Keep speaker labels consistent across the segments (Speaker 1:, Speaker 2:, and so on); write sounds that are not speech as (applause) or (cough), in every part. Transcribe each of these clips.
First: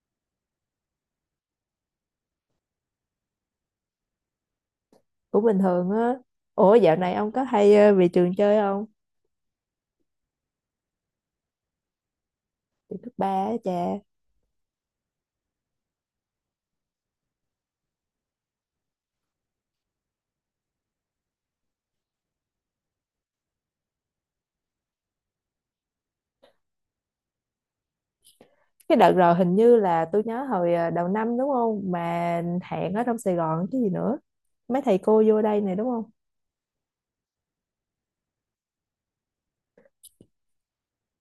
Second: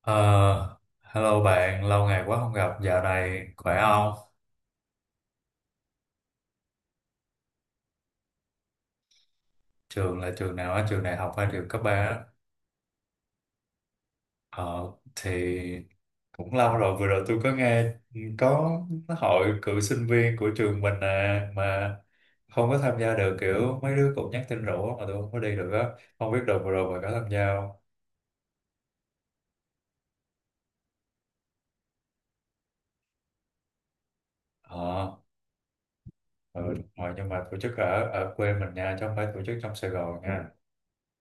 Speaker 1: Ờ, Hello bạn, lâu ngày quá không gặp. Dạo này khỏe không?
Speaker 2: Cũng bình thường á. Ủa, dạo này ông có hay về trường chơi không?
Speaker 1: Trường là trường nào á? Trường đại học hay trường cấp 3 á?
Speaker 2: Cấp ba á cha.
Speaker 1: Ờ, thì cũng lâu rồi. Vừa rồi tôi có nghe có hội cựu sinh viên của trường mình, à, mà không có tham gia được. Kiểu mấy đứa cũng nhắn tin rủ mà tôi không có đi được á. Không biết đợt vừa rồi bạn có tham gia không?
Speaker 2: Cái đợt rồi hình như là tôi nhớ hồi đầu năm, đúng không, mà hẹn ở trong Sài Gòn chứ gì nữa. Mấy thầy
Speaker 1: Ờ,
Speaker 2: cô vô đây này, đúng không?
Speaker 1: ừ, đúng rồi, nhưng mà tổ chức ở ở quê mình nha, chứ không phải tổ chức trong Sài Gòn nha.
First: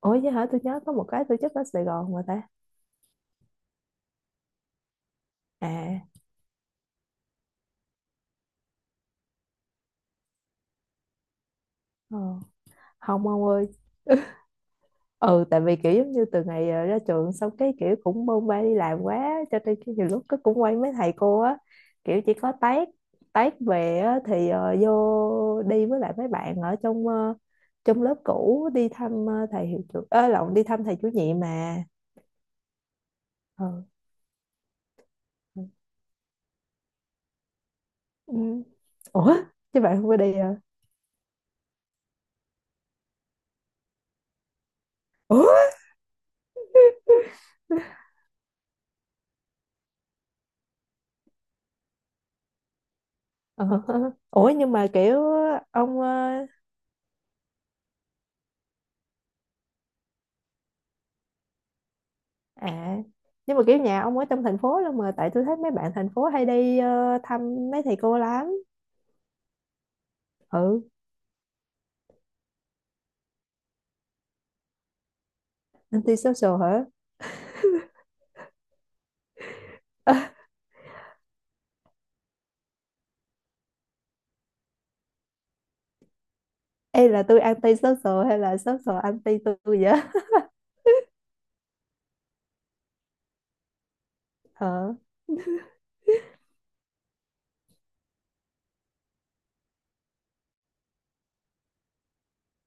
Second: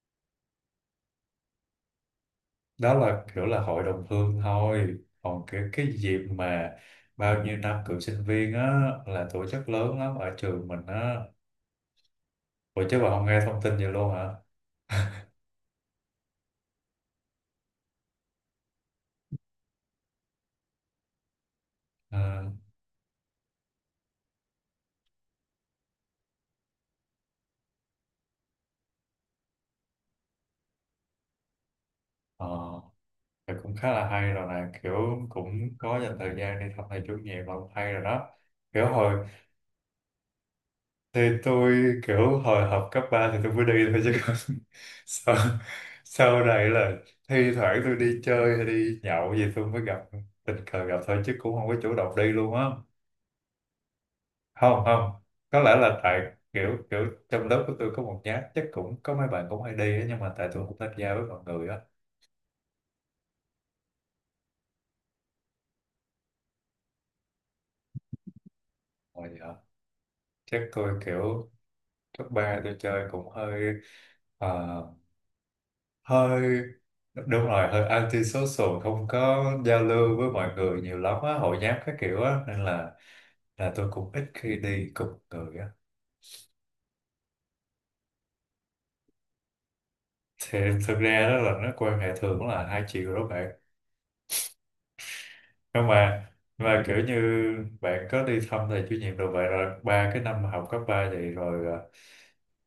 Speaker 2: Ủa chứ hả, tôi nhớ có một cái tổ chức ở Sài Gòn mà ta.
Speaker 1: Đó là kiểu là hội đồng hương thôi, còn cái
Speaker 2: À.
Speaker 1: dịp mà bao nhiêu năm cựu sinh viên á là tổ chức lớn lắm ở trường mình á.
Speaker 2: Ờ.
Speaker 1: Ủa chứ bà không
Speaker 2: Không,
Speaker 1: nghe
Speaker 2: ông
Speaker 1: thông
Speaker 2: ơi.
Speaker 1: tin vậy luôn hả?
Speaker 2: Ừ, tại vì kiểu giống như từ ngày ra trường xong cái kiểu cũng bôn ba đi làm quá cho nên cái nhiều lúc cái cũng quay mấy thầy cô á. Kiểu chỉ
Speaker 1: À,
Speaker 2: có tát, tát về á, thì vô đi với lại mấy bạn ở trong lớp cũ đi thăm thầy hiệu trưởng, ơ lộn, đi thăm thầy chủ nhiệm mà.
Speaker 1: ờ thì cũng
Speaker 2: Ừ.
Speaker 1: khá là hay rồi nè, kiểu cũng
Speaker 2: Ừ.
Speaker 1: có dành thời gian đi thăm thầy chủ nhiệm là cũng hay rồi đó.
Speaker 2: Ừ.
Speaker 1: Kiểu hồi
Speaker 2: Ủa chứ bạn không có đi à?
Speaker 1: thì tôi kiểu hồi học cấp 3 thì tôi mới đi thôi chứ còn (laughs) sau
Speaker 2: Ủa.
Speaker 1: sau này là thi thoảng tôi đi chơi hay đi nhậu gì tôi mới gặp, tình cờ gặp thôi chứ cũng không có chủ động đi luôn á.
Speaker 2: Ờ. (laughs) Ủa nhưng
Speaker 1: Không,
Speaker 2: mà
Speaker 1: không,
Speaker 2: kiểu
Speaker 1: có lẽ là
Speaker 2: ông
Speaker 1: tại kiểu kiểu trong lớp của tôi có một nhát chắc cũng có mấy bạn cũng hay đi á, nhưng mà tại tôi không tham gia với mọi người á.
Speaker 2: à, nhưng mà kiểu nhà ông ở trong thành phố luôn mà tại tôi thấy mấy bạn thành phố hay đi thăm mấy thầy cô lắm.
Speaker 1: Rồi, dạ. Chắc
Speaker 2: Ừ.
Speaker 1: tôi kiểu cấp ba tôi chơi cũng hơi, ờ,
Speaker 2: Anti social
Speaker 1: hơi,
Speaker 2: hả?
Speaker 1: đúng rồi, hơi anti social, không có giao lưu với
Speaker 2: (laughs)
Speaker 1: mọi người nhiều lắm á, hội nhóm các kiểu á, nên là tôi cũng ít khi đi cùng người á.
Speaker 2: Ê, là tôi anti social hay là social anti tôi vậy?
Speaker 1: Thì thực ra đó là nó quan hệ thường là hai chiều đó bạn.
Speaker 2: Ờ.
Speaker 1: Nhưng mà kiểu như bạn có đi thăm thầy chủ nhiệm rồi, vậy rồi ba cái năm học cấp ba vậy rồi, à,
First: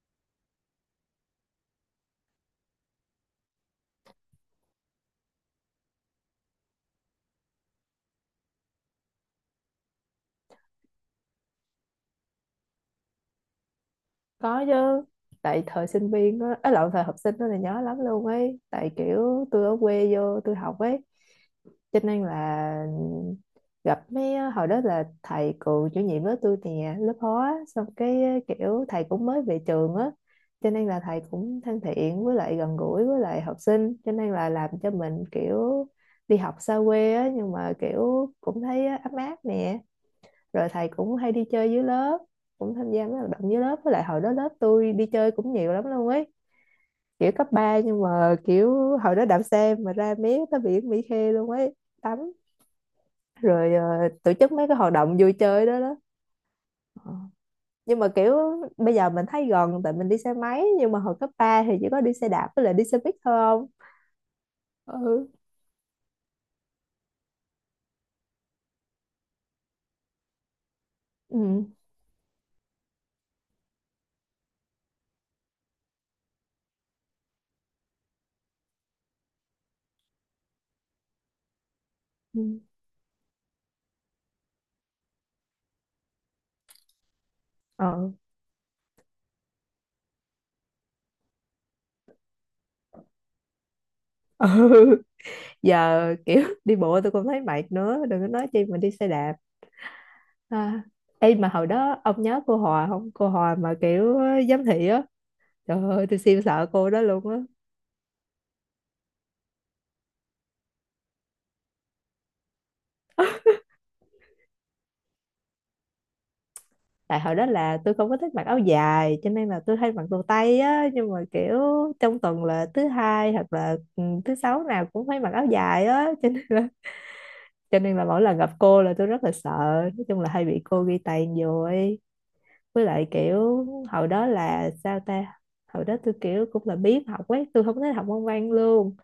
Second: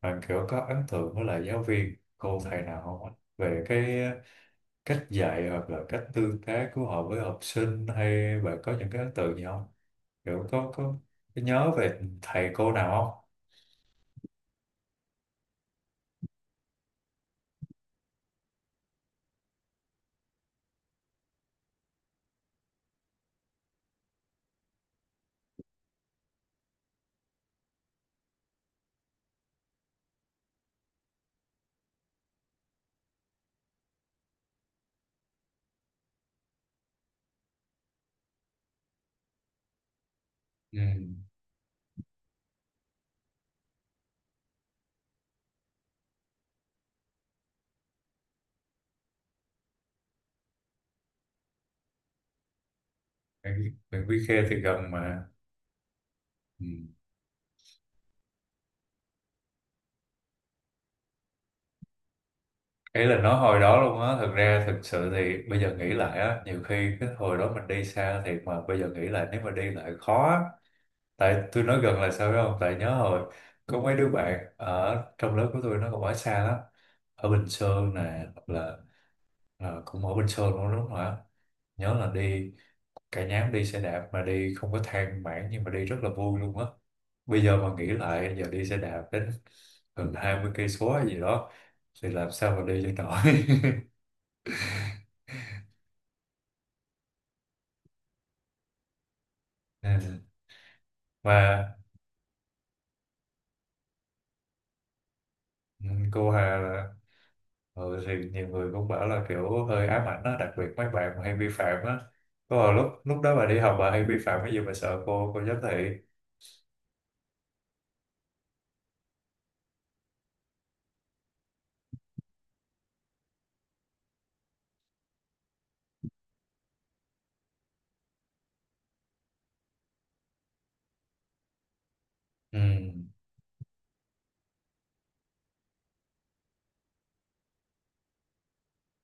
Speaker 1: bạn kiểu có ấn tượng với lại giáo viên cô thầy nào không ạ? Về cái cách dạy hoặc là cách tương tác của họ với học sinh, hay bạn có những cái ấn tượng gì không, kiểu có nhớ về thầy cô nào không?
Speaker 2: Có chứ. Tại thời sinh viên á, ấy lộn, thời học sinh đó là nhớ lắm luôn ấy, tại kiểu tôi ở quê vô tôi học ấy, cho nên là gặp mấy hồi đó là thầy cựu chủ nhiệm lớp tôi nè, lớp hóa, xong cái kiểu thầy cũng mới về trường á, cho nên là thầy cũng thân thiện với lại gần gũi với lại học sinh, cho nên là làm cho mình kiểu đi học xa quê á nhưng mà kiểu cũng thấy ấm áp nè. Rồi
Speaker 1: Ừ.
Speaker 2: thầy cũng hay đi chơi dưới lớp, cũng tham gia mấy hoạt động dưới lớp, với lại hồi đó lớp tôi đi chơi cũng nhiều lắm luôn ấy. Kiểu cấp 3 nhưng mà kiểu hồi đó đạp xe mà ra mé tới biển Mỹ Khê luôn ấy, tắm,
Speaker 1: bạn,
Speaker 2: rồi
Speaker 1: bạn Quý
Speaker 2: tổ
Speaker 1: Khê
Speaker 2: chức
Speaker 1: thì
Speaker 2: mấy cái
Speaker 1: gần
Speaker 2: hoạt động
Speaker 1: mà.
Speaker 2: vui chơi đó đó.
Speaker 1: Ừ.
Speaker 2: Ờ. Nhưng mà kiểu bây giờ mình thấy gần tại mình đi xe máy, nhưng mà hồi cấp 3 thì chỉ có đi xe đạp với lại đi xe
Speaker 1: Ý
Speaker 2: buýt
Speaker 1: là nói
Speaker 2: thôi
Speaker 1: hồi
Speaker 2: không.
Speaker 1: đó luôn á, thực ra thực sự
Speaker 2: Ừ,
Speaker 1: thì bây giờ nghĩ lại á, nhiều khi cái hồi đó mình đi xa thiệt mà bây giờ nghĩ lại nếu mà đi lại khó á. Tại tôi
Speaker 2: ừ,
Speaker 1: nói gần là sao biết không, tại nhớ hồi có mấy đứa bạn ở trong lớp của tôi nó còn ở xa lắm, ở Bình Sơn nè hoặc là, à, cũng ở Bình Sơn luôn đúng không ạ. Nhớ là đi
Speaker 2: ừ,
Speaker 1: cả nhóm đi xe đạp mà đi không có than vãn, nhưng mà đi rất là vui luôn á. Bây giờ mà nghĩ
Speaker 2: ờ,
Speaker 1: lại giờ đi xe đạp đến gần 20 cây số hay gì đó thì làm sao mà đi cho nổi. (laughs)
Speaker 2: ừ. (laughs) Giờ kiểu đi bộ tôi cũng thấy mệt nữa, đừng có nói chi mình đi xe đạp.
Speaker 1: Ừ.
Speaker 2: À, ê mà hồi
Speaker 1: Mà,
Speaker 2: đó ông nhớ cô Hòa không? Cô Hòa mà kiểu giám thị á. Trời
Speaker 1: ừ,
Speaker 2: ơi, tôi
Speaker 1: cô
Speaker 2: siêu
Speaker 1: Hà.
Speaker 2: sợ cô đó luôn á.
Speaker 1: Ừ, thì nhiều người cũng bảo là kiểu hơi ám ảnh á, đặc biệt mấy bạn mà hay vi phạm á. Có hồi lúc lúc đó bà đi học bà hay vi phạm cái gì mà sợ cô giám thị?
Speaker 2: Tại hồi đó là tôi không có thích mặc áo dài, cho nên là tôi hay mặc đồ tây á. Nhưng mà kiểu trong tuần là thứ hai hoặc là thứ sáu nào cũng phải mặc áo dài á. Cho nên là mỗi lần gặp cô là tôi rất là sợ. Nói chung là hay bị cô ghi tàn vô ấy.
Speaker 1: Ừ.
Speaker 2: Với lại kiểu hồi đó là sao ta, hồi đó tôi kiểu cũng là biếng học quá, tôi không thích học môn văn luôn.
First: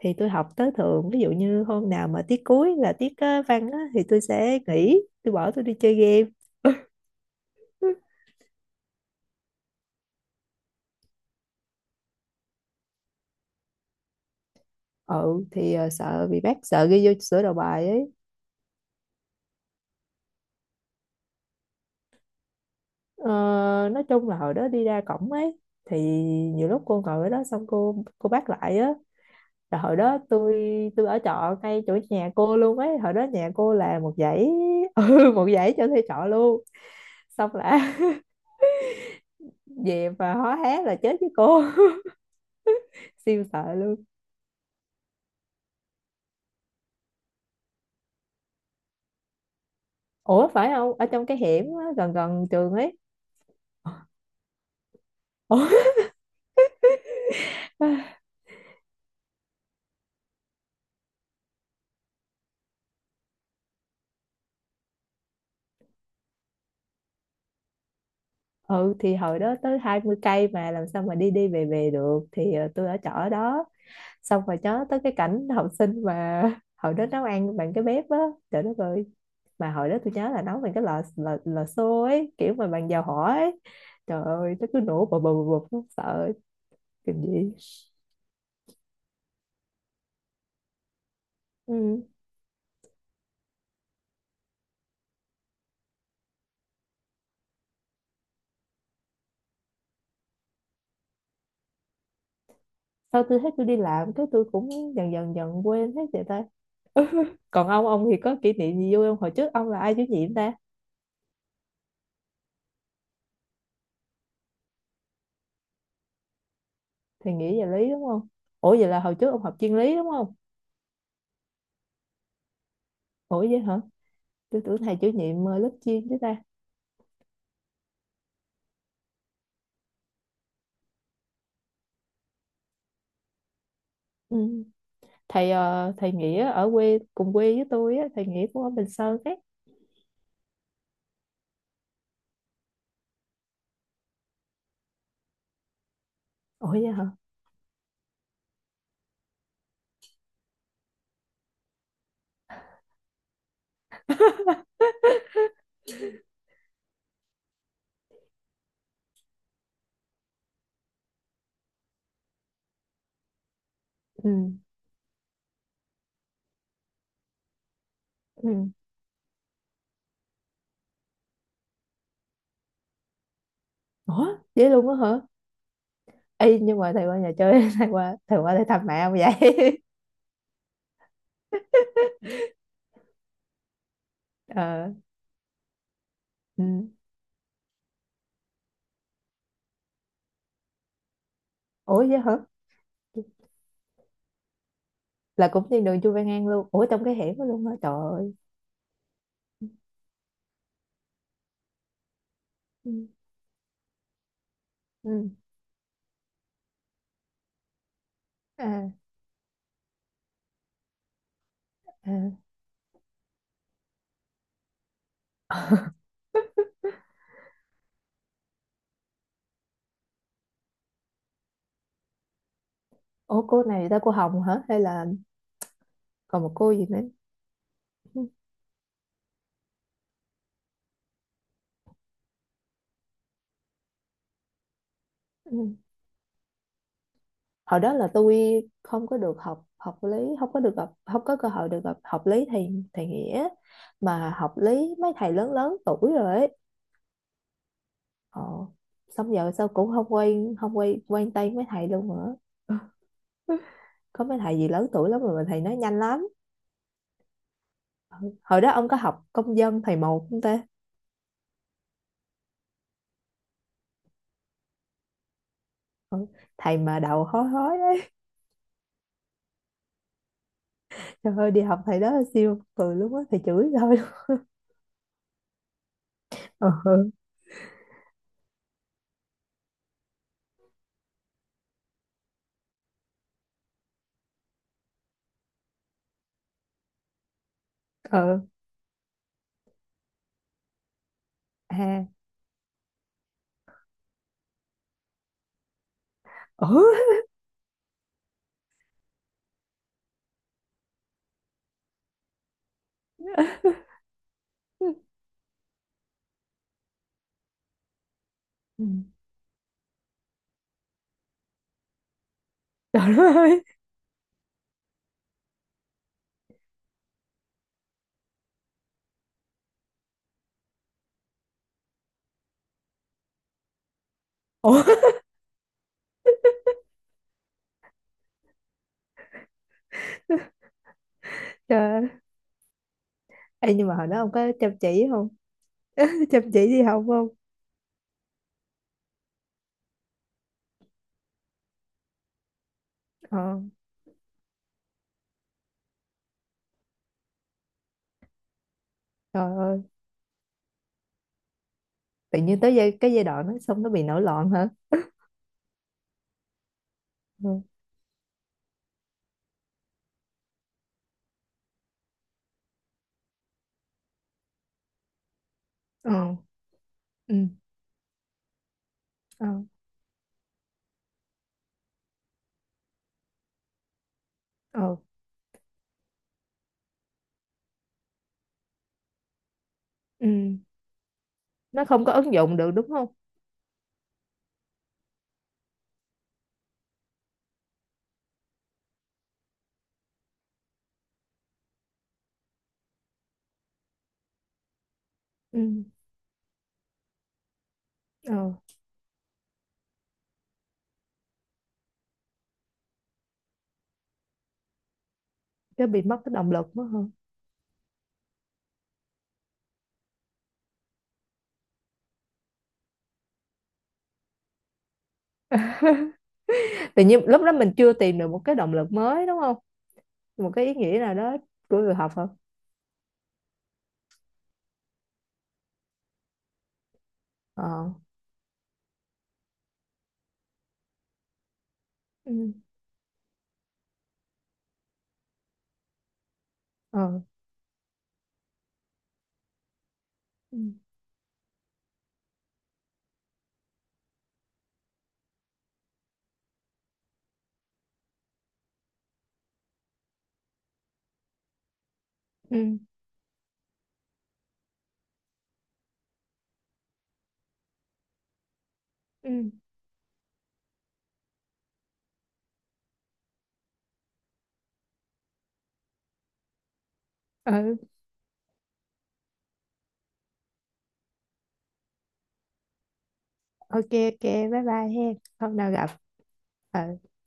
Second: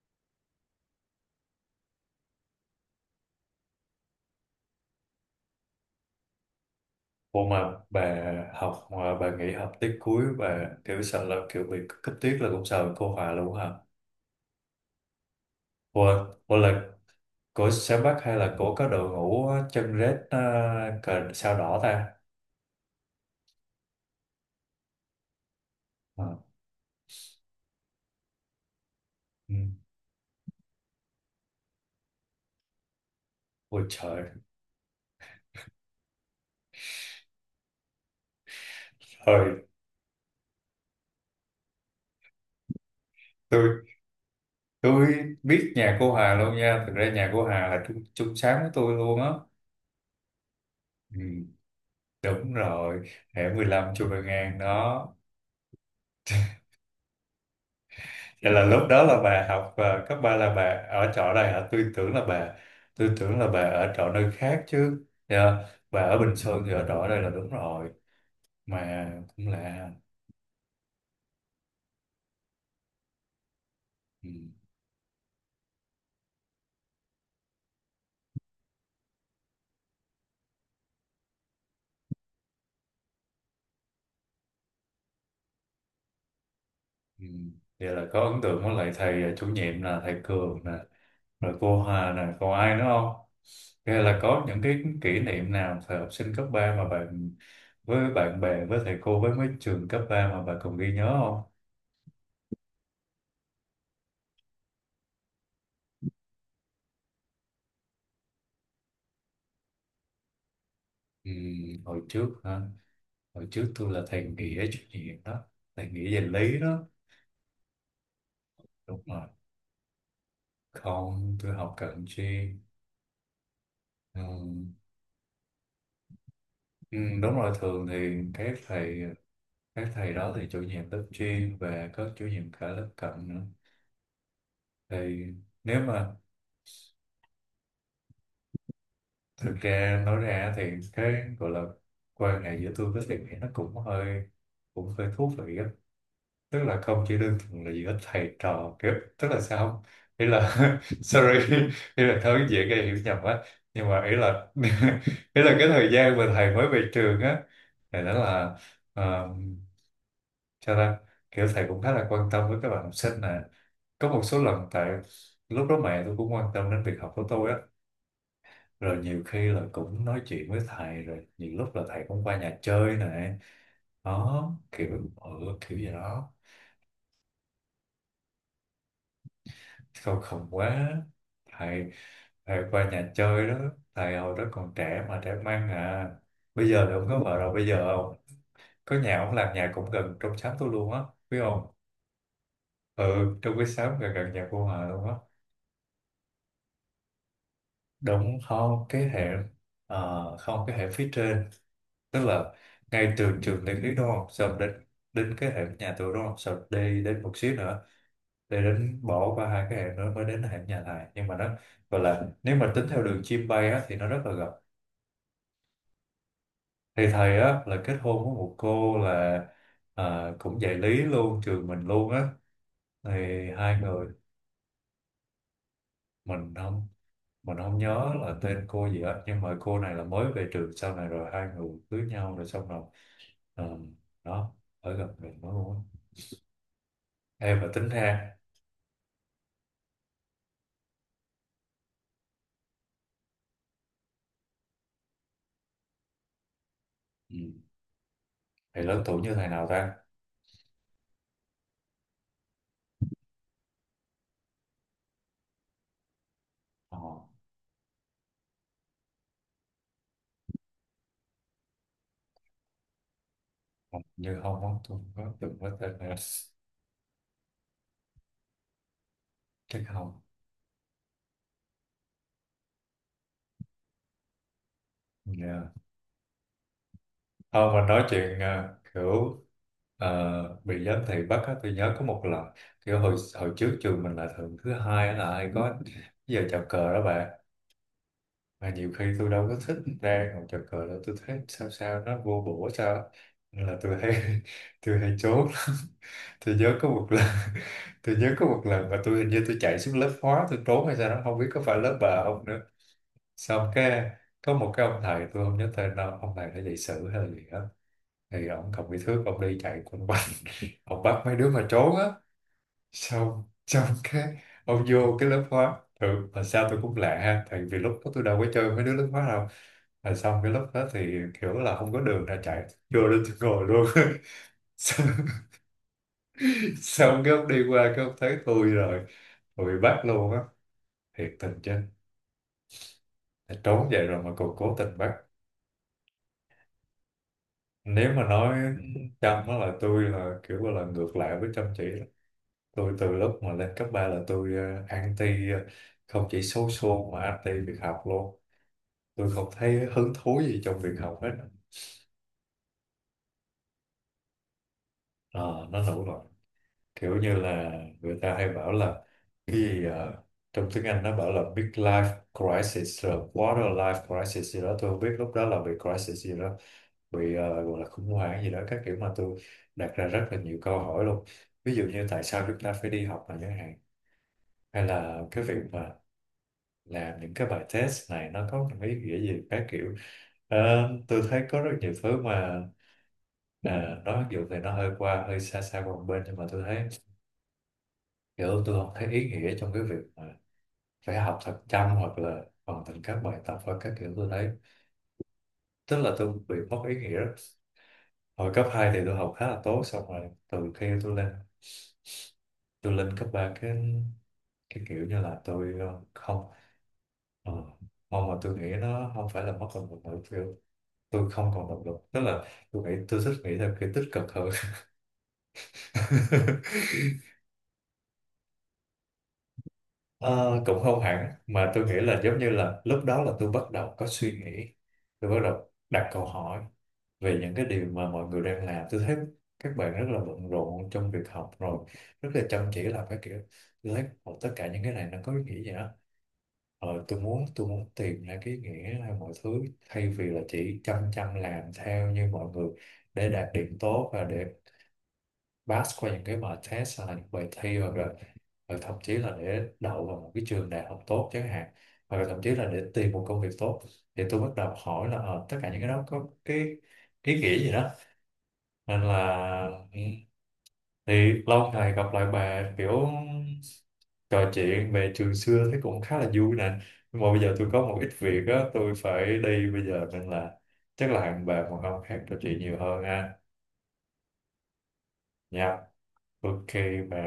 Speaker 2: Thì tôi học tới thường, ví dụ như hôm nào mà tiết cuối là tiết văn á, thì tôi sẽ nghỉ, tôi bỏ tôi đi chơi game. (laughs)
Speaker 1: Cô mà bà học mà bà nghỉ học tiết cuối bà kiểu sợ là kiểu bị cấp tiết là cũng sợ cô Hòa luôn hả?
Speaker 2: Ừ thì
Speaker 1: Ủa,
Speaker 2: sợ bị bác,
Speaker 1: ủa là
Speaker 2: sợ ghi vô sửa đầu
Speaker 1: của
Speaker 2: bài
Speaker 1: Sáng
Speaker 2: ấy.
Speaker 1: Bắc hay là của có đội ngũ chân rết, cờ sao đỏ ta?
Speaker 2: ờ, nói chung là hồi đó đi ra cổng ấy, thì
Speaker 1: Ờ.
Speaker 2: nhiều lúc cô ngồi ở đó xong cô bắt lại á.
Speaker 1: Ừ.
Speaker 2: Rồi hồi đó tôi ở trọ ngay chỗ nhà cô luôn ấy, hồi đó nhà cô
Speaker 1: Ôi
Speaker 2: là một
Speaker 1: trời,
Speaker 2: dãy (laughs) một dãy cho thuê trọ luôn. Xong là
Speaker 1: trời,
Speaker 2: (laughs) về mà hó hé là chết với cô. (laughs) Siêu sợ
Speaker 1: tôi
Speaker 2: luôn.
Speaker 1: tôi biết nhà cô Hà luôn nha. Thực ra nhà cô Hà là chung sáng với tôi luôn á.
Speaker 2: Ủa phải không, ở
Speaker 1: Ừ.
Speaker 2: trong cái hẻm á, gần gần
Speaker 1: Đúng
Speaker 2: trường ấy?
Speaker 1: rồi, hẻm 15 Chu Văn An đó.
Speaker 2: Ủa? (laughs)
Speaker 1: Vậy là lúc đó là bà học, cấp 3 là bà ở trọ đây hả? Tôi tưởng là bà ở trọ nơi khác chứ. Dạ. Bà ở Bình Sơn thì ở trọ ở đây là đúng rồi.
Speaker 2: Ừ
Speaker 1: Mà
Speaker 2: thì hồi
Speaker 1: cũng
Speaker 2: đó tới
Speaker 1: là,
Speaker 2: 20 cây mà làm sao mà đi đi về về được, thì tôi ở trọ ở đó.
Speaker 1: ừ,
Speaker 2: Xong rồi nhớ tới cái cảnh (laughs) học sinh mà hồi đó nấu ăn bằng cái bếp á. Trời đất ơi, mà hồi đó tôi nhớ là nấu bằng cái lò lò, lò xo ấy, kiểu mà bằng dầu hỏa ấy. Trời ơi nó cứ nổ bập bập bập bập, sợ, kinh
Speaker 1: ừ.
Speaker 2: dị.
Speaker 1: Vậy là có ấn tượng với lại thầy, chủ nhiệm là thầy Cường nè, rồi cô
Speaker 2: Ừ.
Speaker 1: Hà nè, còn ai nữa không? Hay là có những cái kỷ niệm nào thời học sinh cấp 3 mà bạn với bạn bè, với thầy cô, với mấy trường cấp 3 mà bạn còn ghi nhớ không?
Speaker 2: Sau tôi thấy tôi đi làm cái tôi cũng dần dần dần quên hết vậy ta. (laughs) Còn ông thì có kỷ niệm gì vui không? Hồi trước ông là ai chủ nhiệm ta?
Speaker 1: Ừ, hồi trước hả? Hồi trước tôi là thầy Nghĩa chủ nhiệm đó, thầy Nghĩa về lý đó.
Speaker 2: Thầy Nghĩ về lý đúng không? Ủa vậy là
Speaker 1: Đúng
Speaker 2: hồi
Speaker 1: rồi.
Speaker 2: trước ông học chuyên lý đúng không?
Speaker 1: Không, tôi học cận chuyên.
Speaker 2: Ủa vậy hả,
Speaker 1: Ừ,
Speaker 2: tôi tưởng thầy chủ nhiệm lớp chuyên chứ ta.
Speaker 1: ừ, đúng rồi, thường thì các thầy đó thì chủ nhiệm lớp chuyên và có chủ nhiệm cả lớp cận nữa.
Speaker 2: Ừ.
Speaker 1: Thì nếu
Speaker 2: Thầy
Speaker 1: mà
Speaker 2: Nghĩa ở quê cùng quê với tôi á, thầy Nghĩa cũng ở Bình Sơn ấy.
Speaker 1: thực ra nói ra thì cái gọi là quan hệ giữa tôi với thầy Nghĩa nó cũng hơi thú vị á. Tức
Speaker 2: Ủa
Speaker 1: là
Speaker 2: vậy hả?
Speaker 1: không chỉ đơn thuần là giữa thầy trò kiểu, tức là sao không, ý là (laughs) sorry, ý là thôi dễ gây hiểu nhầm á, nhưng mà ý là (laughs) ý là cái thời gian mà thầy mới về trường á, thì đó là, ờ, cho ra kiểu thầy cũng khá là quan tâm với các bạn học sinh nè, có một
Speaker 2: Ừ.
Speaker 1: số lần tại lúc đó mẹ tôi cũng quan tâm đến việc học của tôi á,
Speaker 2: Ừ.
Speaker 1: rồi nhiều khi là cũng nói chuyện với thầy, rồi nhiều lúc là thầy cũng qua nhà chơi nè,
Speaker 2: Ủa
Speaker 1: đó
Speaker 2: vậy luôn
Speaker 1: kiểu,
Speaker 2: á hả?
Speaker 1: ừ, kiểu gì đó.
Speaker 2: Ê, nhưng mà thầy qua nhà chơi, (laughs) thầy qua để thăm mẹ không vậy?
Speaker 1: Không khổng quá, thầy thầy qua nhà chơi đó, thầy hồi đó
Speaker 2: (laughs)
Speaker 1: còn
Speaker 2: Ờ.
Speaker 1: trẻ mà, trẻ mang à.
Speaker 2: Ừ.
Speaker 1: Bây giờ thì ông có vợ rồi, bây giờ ông có nhà, ông làm nhà cũng gần trong xóm tôi luôn á, biết không.
Speaker 2: Ủa vậy hả?
Speaker 1: Ừ, trong cái xóm gần gần nhà cô Hòa luôn á.
Speaker 2: Là cũng trên đường Chu Văn An luôn? Ủa trong cái hẻm đó luôn hả, trời ơi.
Speaker 1: Đúng không, cái hệ, không, cái hệ phía trên. Tức là
Speaker 2: Ừ.
Speaker 1: ngay từ trường Nguyễn lý thuyết đúng không, xong đến
Speaker 2: Ừ.
Speaker 1: đến cái hệ nhà tôi đúng không, xong đi đến một xíu nữa, để
Speaker 2: À.
Speaker 1: đến bỏ qua hai cái hệ nữa mới đến hệ nhà thầy, nhưng mà nó gọi là
Speaker 2: À.
Speaker 1: nếu mà tính theo đường chim bay á thì nó rất là gần. Thì thầy á là kết hôn với một cô là, à, cũng dạy lý luôn trường mình luôn á. Thì
Speaker 2: Ủa cô
Speaker 1: hai
Speaker 2: này ta,
Speaker 1: người,
Speaker 2: cô Hồng hả, hay là còn một
Speaker 1: mình
Speaker 2: cô gì
Speaker 1: không
Speaker 2: nữa?
Speaker 1: mình không nhớ
Speaker 2: Ừ.
Speaker 1: là tên cô gì á, nhưng mà cô này là mới về trường sau này, rồi hai người cưới nhau rồi, xong rồi, ờ, đó, ở gần mình mới luôn
Speaker 2: Ừ.
Speaker 1: á. Em là
Speaker 2: Hồi
Speaker 1: tính
Speaker 2: đó là
Speaker 1: ra.
Speaker 2: tôi không có được học học lý, không có được gặp, không có cơ hội được gặp học lý thầy thầy Nghĩa. Mà học lý mấy thầy lớn lớn tuổi rồi ấy.
Speaker 1: Ừ.
Speaker 2: Ờ.
Speaker 1: Thì lớn tuổi như
Speaker 2: Xong
Speaker 1: thầy
Speaker 2: giờ
Speaker 1: nào
Speaker 2: sao cũng
Speaker 1: ta.
Speaker 2: không quen, không quen quen tay mấy thầy luôn nữa. (laughs) Có mấy thầy gì lớn tuổi lắm rồi mà thầy nói nhanh lắm.
Speaker 1: ờ,
Speaker 2: Hồi đó ông có học công dân thầy một không ta?
Speaker 1: Hình như không á, tôi không có từng có tên này,
Speaker 2: Ừ, thầy mà đầu hói hói đấy.
Speaker 1: chắc không.
Speaker 2: Trời ơi đi học thầy đó là siêu cười luôn á, thầy chửi thôi.
Speaker 1: Dạ.
Speaker 2: Ờ.
Speaker 1: Không, mà nói chuyện, kiểu, bị giám thị bắt á, tôi nhớ có một lần. Kiểu hồi hồi trước trường mình là thường thứ hai á là hay có giờ chào cờ đó bạn.
Speaker 2: Ờ.
Speaker 1: Mà nhiều khi tôi đâu có thích ra còn chào cờ đó, tôi thấy sao sao
Speaker 2: À.
Speaker 1: nó vô bổ sao á. Nên là tôi hay (laughs) tôi hay trốn. Tôi nhớ có
Speaker 2: Ừ.
Speaker 1: một lần (laughs) tôi nhớ có một lần mà tôi hình như tôi chạy xuống lớp hóa tôi trốn hay sao đó, không biết có phải lớp bà không nữa. Xong cái có một cái ông thầy, tôi không nhớ tên đâu, ông thầy đã dạy sử hay là gì đó, thì ổng cầm
Speaker 2: Ừ.
Speaker 1: cái thước, ông đi chạy quanh quanh (laughs) ông bắt mấy đứa mà trốn á.
Speaker 2: Trời đất
Speaker 1: xong
Speaker 2: ơi.
Speaker 1: xong cái ông vô cái lớp hóa thường, mà sao tôi cũng lạ ha, tại vì lúc đó tôi đâu có chơi mấy đứa lớp hóa đâu. Rồi xong cái lúc đó thì kiểu là không có đường ra chạy, vô lên tôi ngồi luôn. (laughs)
Speaker 2: Ủa.
Speaker 1: xong, xong cái ông đi qua, cái ông thấy tôi rồi, rồi bị bắt luôn á, thiệt tình chứ,
Speaker 2: Trời. Ê, nhưng
Speaker 1: trốn
Speaker 2: mà
Speaker 1: vậy
Speaker 2: hồi đó
Speaker 1: rồi mà
Speaker 2: ông có
Speaker 1: còn cố
Speaker 2: chăm
Speaker 1: tình
Speaker 2: chỉ
Speaker 1: bắt.
Speaker 2: không? (laughs) Chăm chỉ đi học không?
Speaker 1: Nếu mà nói Trâm á là tôi là kiểu là ngược lại với chăm chỉ. Tôi từ lúc mà
Speaker 2: Ờ,
Speaker 1: lên cấp 3 là tôi, anti, không chỉ số xô mà anti việc học luôn, tôi không
Speaker 2: trời ơi,
Speaker 1: thấy hứng thú gì trong việc học hết.
Speaker 2: tự nhiên tới cái giai đoạn nó xong nó bị nổi loạn hả?
Speaker 1: Ờ, nó nổ rồi, kiểu như
Speaker 2: Ừ,
Speaker 1: là người ta hay bảo là cái gì, trong tiếng Anh nó bảo là big life crisis rồi quarter life crisis gì đó, tôi không biết lúc đó là bị crisis
Speaker 2: ờ,
Speaker 1: gì đó, bị,
Speaker 2: ừ,
Speaker 1: gọi là khủng hoảng gì đó các kiểu, mà tôi
Speaker 2: ờ,
Speaker 1: đặt ra rất là nhiều câu hỏi luôn. Ví dụ như tại sao chúng ta phải đi học mà, chẳng hạn, hay
Speaker 2: ờ,
Speaker 1: là cái việc mà làm những cái bài test này nó có một cái ý nghĩa gì các kiểu. Ờ,
Speaker 2: ừ.
Speaker 1: tôi thấy có rất
Speaker 2: Nó
Speaker 1: nhiều
Speaker 2: không có
Speaker 1: thứ
Speaker 2: ứng dụng
Speaker 1: mà,
Speaker 2: được đúng không?
Speaker 1: à, nó mặc dù thì nó hơi qua hơi xa xa qua một bên, nhưng mà tôi thấy kiểu tôi không thấy ý nghĩa trong cái việc mà phải học thật chăm hoặc là hoàn thành các bài tập hoặc các kiểu, tôi thấy
Speaker 2: Ừ,
Speaker 1: tức là tôi bị mất ý nghĩa đó.
Speaker 2: ờ,
Speaker 1: Hồi cấp 2 thì tôi học khá là tốt, xong rồi từ khi tôi lên, cấp 3 cái kiểu như là tôi,
Speaker 2: cái bị mất cái
Speaker 1: không,
Speaker 2: động lực mất hơn.
Speaker 1: ờ, mong mà tôi nghĩ nó không phải là mất động lực nữa, tôi không còn động lực, tức là tôi nghĩ tôi thích nghĩ theo kiểu tích cực hơn. (laughs)
Speaker 2: Tự nhiên lúc đó mình chưa tìm được một cái động lực mới đúng không? Một
Speaker 1: Ờ,
Speaker 2: cái ý
Speaker 1: cũng
Speaker 2: nghĩa
Speaker 1: không
Speaker 2: nào
Speaker 1: hẳn,
Speaker 2: đó
Speaker 1: mà
Speaker 2: của
Speaker 1: tôi nghĩ
Speaker 2: việc học
Speaker 1: là
Speaker 2: hả?
Speaker 1: giống như là lúc đó là tôi bắt đầu có suy nghĩ, tôi bắt đầu đặt câu hỏi về những cái điều
Speaker 2: Ờ,
Speaker 1: mà mọi người đang làm. Tôi thấy các bạn rất là bận rộn trong việc học, rồi rất là
Speaker 2: ừ,
Speaker 1: chăm chỉ làm cái kiểu, tôi thấy "Ồ, tất cả những cái này nó có ý nghĩa gì đó,
Speaker 2: ờ,
Speaker 1: tôi muốn tìm ra cái ý nghĩa hay mọi thứ, thay vì là
Speaker 2: ừ,
Speaker 1: chỉ chăm chăm làm theo như mọi người để đạt điểm tốt và để pass qua những cái bài test hay là những bài thi, hoặc là hoặc thậm chí là để đậu vào một cái trường đại học tốt chẳng hạn, hoặc là thậm chí là
Speaker 2: ừ,
Speaker 1: để tìm một công việc tốt." Thì tôi bắt đầu hỏi là, ờ, tất cả những cái đó có cái ý nghĩa gì đó, nên là,
Speaker 2: ừ,
Speaker 1: ừ, thì lâu ngày gặp lại bà, kiểu trò chuyện về trường xưa thấy cũng khá là vui nè, nhưng mà bây giờ tôi có
Speaker 2: ừ,
Speaker 1: một ít việc á, tôi phải đi bây giờ, nên là chắc là hẹn bà một hôm khác trò chuyện nhiều hơn ha.
Speaker 2: OK, OK, bye bye he, hôm
Speaker 1: Nha.
Speaker 2: nào gặp.
Speaker 1: Ok
Speaker 2: Ờ.
Speaker 1: bà.